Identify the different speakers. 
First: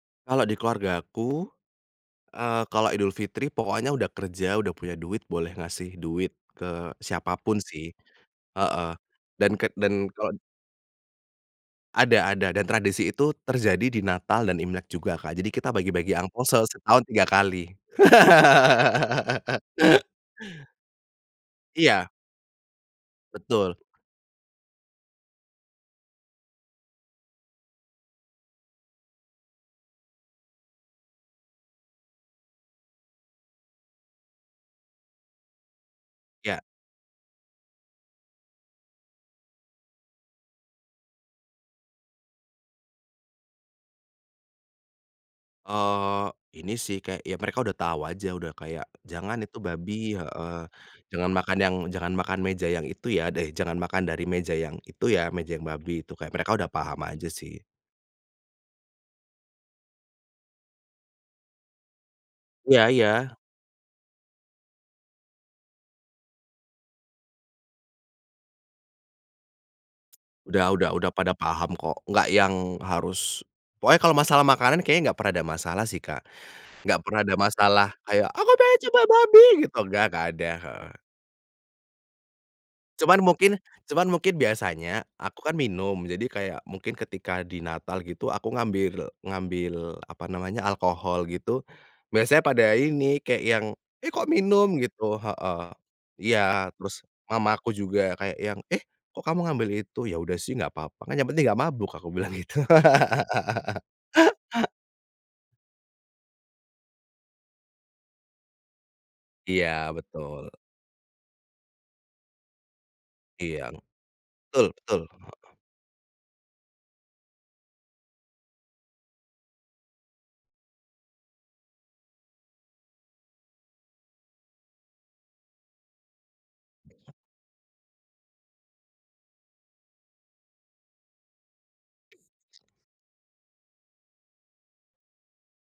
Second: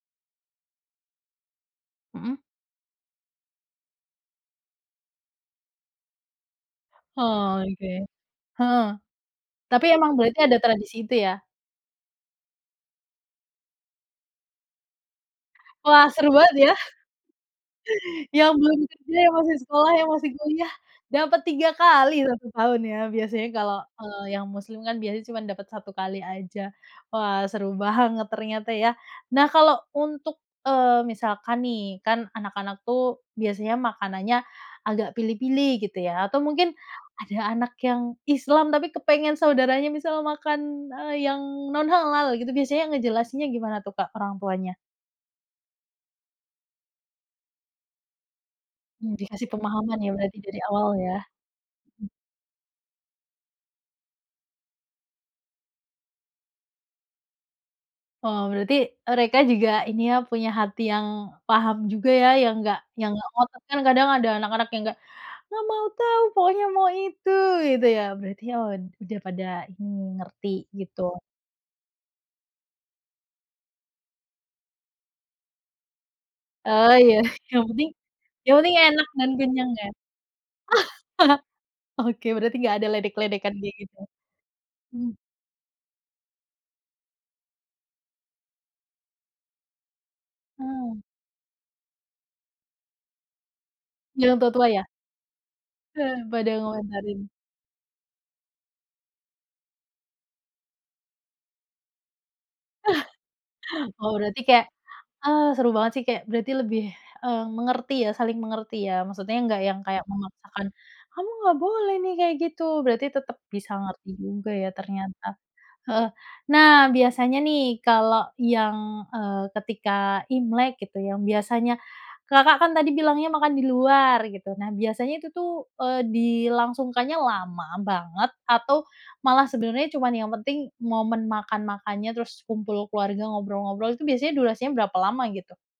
Speaker 1: Kalau di keluargaku,
Speaker 2: Mhm.
Speaker 1: eee, kalau Idul Fitri pokoknya udah kerja, udah punya duit boleh ngasih duit ke siapa pun
Speaker 2: Oh, oke,
Speaker 1: sih,
Speaker 2: heeh.
Speaker 1: heeh dan ket
Speaker 2: Tapi
Speaker 1: dan
Speaker 2: emang
Speaker 1: kalo
Speaker 2: berarti ada tradisi itu ya?
Speaker 1: Ada ada, dan tradisi itu terjadi di Natal dan Imlek juga Kak, jadi kita
Speaker 2: Wah,
Speaker 1: bagi-bagi
Speaker 2: seru
Speaker 1: angpao
Speaker 2: banget
Speaker 1: se
Speaker 2: ya?
Speaker 1: setahun 3 kali.
Speaker 2: Yang belum kerja, yang masih sekolah, yang masih kuliah, dapat 3
Speaker 1: Iya.
Speaker 2: kali tahun ya, biasanya
Speaker 1: Betul.
Speaker 2: kalau kalau yang Muslim kan, biasa cuma dapat 1 kali aja. Wah seru banget ternyata ya. Nah kalau untuk, eee, misalkan nih, kan anak-anak tuh, biasanya makanannya agak pilih-pilih gitu ya, atau
Speaker 1: Iya.
Speaker 2: mungkin ada anak yang Islam, tapi pengen saudara makan, eee, yang non halal gitu, biasanya ngejelasinnya gimana tuh, Kak, orang tuanya?
Speaker 1: Oh, ini sih kayak, ya mereka udah tahu aja, udah kayak
Speaker 2: Mmm,
Speaker 1: jangan
Speaker 2: dikasih
Speaker 1: itu
Speaker 2: pemahaman ya,
Speaker 1: babi.
Speaker 2: berarti
Speaker 1: Heeh,
Speaker 2: dari awal ya?
Speaker 1: "Jangan makan yang
Speaker 2: M
Speaker 1: jangan makan meja yang itu ya, deh jangan makan dari meja yang itu ya, meja yang babi itu!" Kayak mereka udah paham aja, sih.
Speaker 2: Wow, berarti mereka juga ini ya, punya hati yang paham juga ya, yang nggak
Speaker 1: Iya
Speaker 2: yang nggak
Speaker 1: iya.
Speaker 2: ngotot, kan kadang ada anak-anak yang kayak, "nggak mau tahu, pokoknya mau itu!" Gitu ya? Berarti ud udah pada ini, ngerti
Speaker 1: Udah udah
Speaker 2: gitu.
Speaker 1: udah pada paham kok, nggak yang harus pokoknya kalo masalah makanan kayaknya nggak pernah ada masalah sih Kak,
Speaker 2: Oh
Speaker 1: nggak
Speaker 2: ya,
Speaker 1: pernah ada
Speaker 2: yang
Speaker 1: masalah
Speaker 2: penting
Speaker 1: kayak, "Aku
Speaker 2: yang penting
Speaker 1: pengen coba
Speaker 2: enak dan
Speaker 1: babi!"
Speaker 2: kenyang
Speaker 1: Gitu,
Speaker 2: ya?
Speaker 1: nggak nggak ada, heeh.
Speaker 2: Oke, berarti nggak ada
Speaker 1: Cuman
Speaker 2: ledek-ledekan
Speaker 1: mungkin
Speaker 2: kaya gitu,
Speaker 1: cuman mungkin biasanya
Speaker 2: mhm.
Speaker 1: aku kan minum, jadi kayak mungkin ketika di Natal gitu, aku ngambil ngambil apa namanya,
Speaker 2: Mhm.
Speaker 1: alkohol gitu, biasanya pada ini kayak yang, "Eh, kok
Speaker 2: Yang tua-tua
Speaker 1: minum?"
Speaker 2: ya?
Speaker 1: Gitu. Heeh,
Speaker 2: Heeh, pada
Speaker 1: iya, terus
Speaker 2: ngomentarin?
Speaker 1: mama aku juga kayak yang, "Eh, kok kamu ngambil itu?" "Ya udah sih, nggak papa, kan yang penting nggak mabuk aku bilang gitu.
Speaker 2: Oh, berarti kayak, "Ah, seru banget sih," kayak berarti lebih, eee, mengerti ya, saling mengerti ya, maksudnya nggak yang
Speaker 1: Iya,
Speaker 2: kayak
Speaker 1: betul.
Speaker 2: memaksakan, "Kamu nggak boleh nih, kayak gitu!" berarti tetap
Speaker 1: I
Speaker 2: bisa
Speaker 1: yang,
Speaker 2: ngerti juga
Speaker 1: betul
Speaker 2: ya,
Speaker 1: betul,
Speaker 2: ternyata.
Speaker 1: heeh.
Speaker 2: Heeh, nah biasanya nih, kalau yang, eee, ketika imlek gitu, yang biasanya, Kakak kan tadi bilangnya makan di luar gitu. Nah, biasanya itu tuh, eee, dilangsungkannya lama banget atau malah sebenarnya cuma yang penting momen makan-makannya,
Speaker 1: Tul.
Speaker 2: terus kumpul keluarga, ngobrol-ngobrol. Itu biasanya durasinya berapa lama, gitu?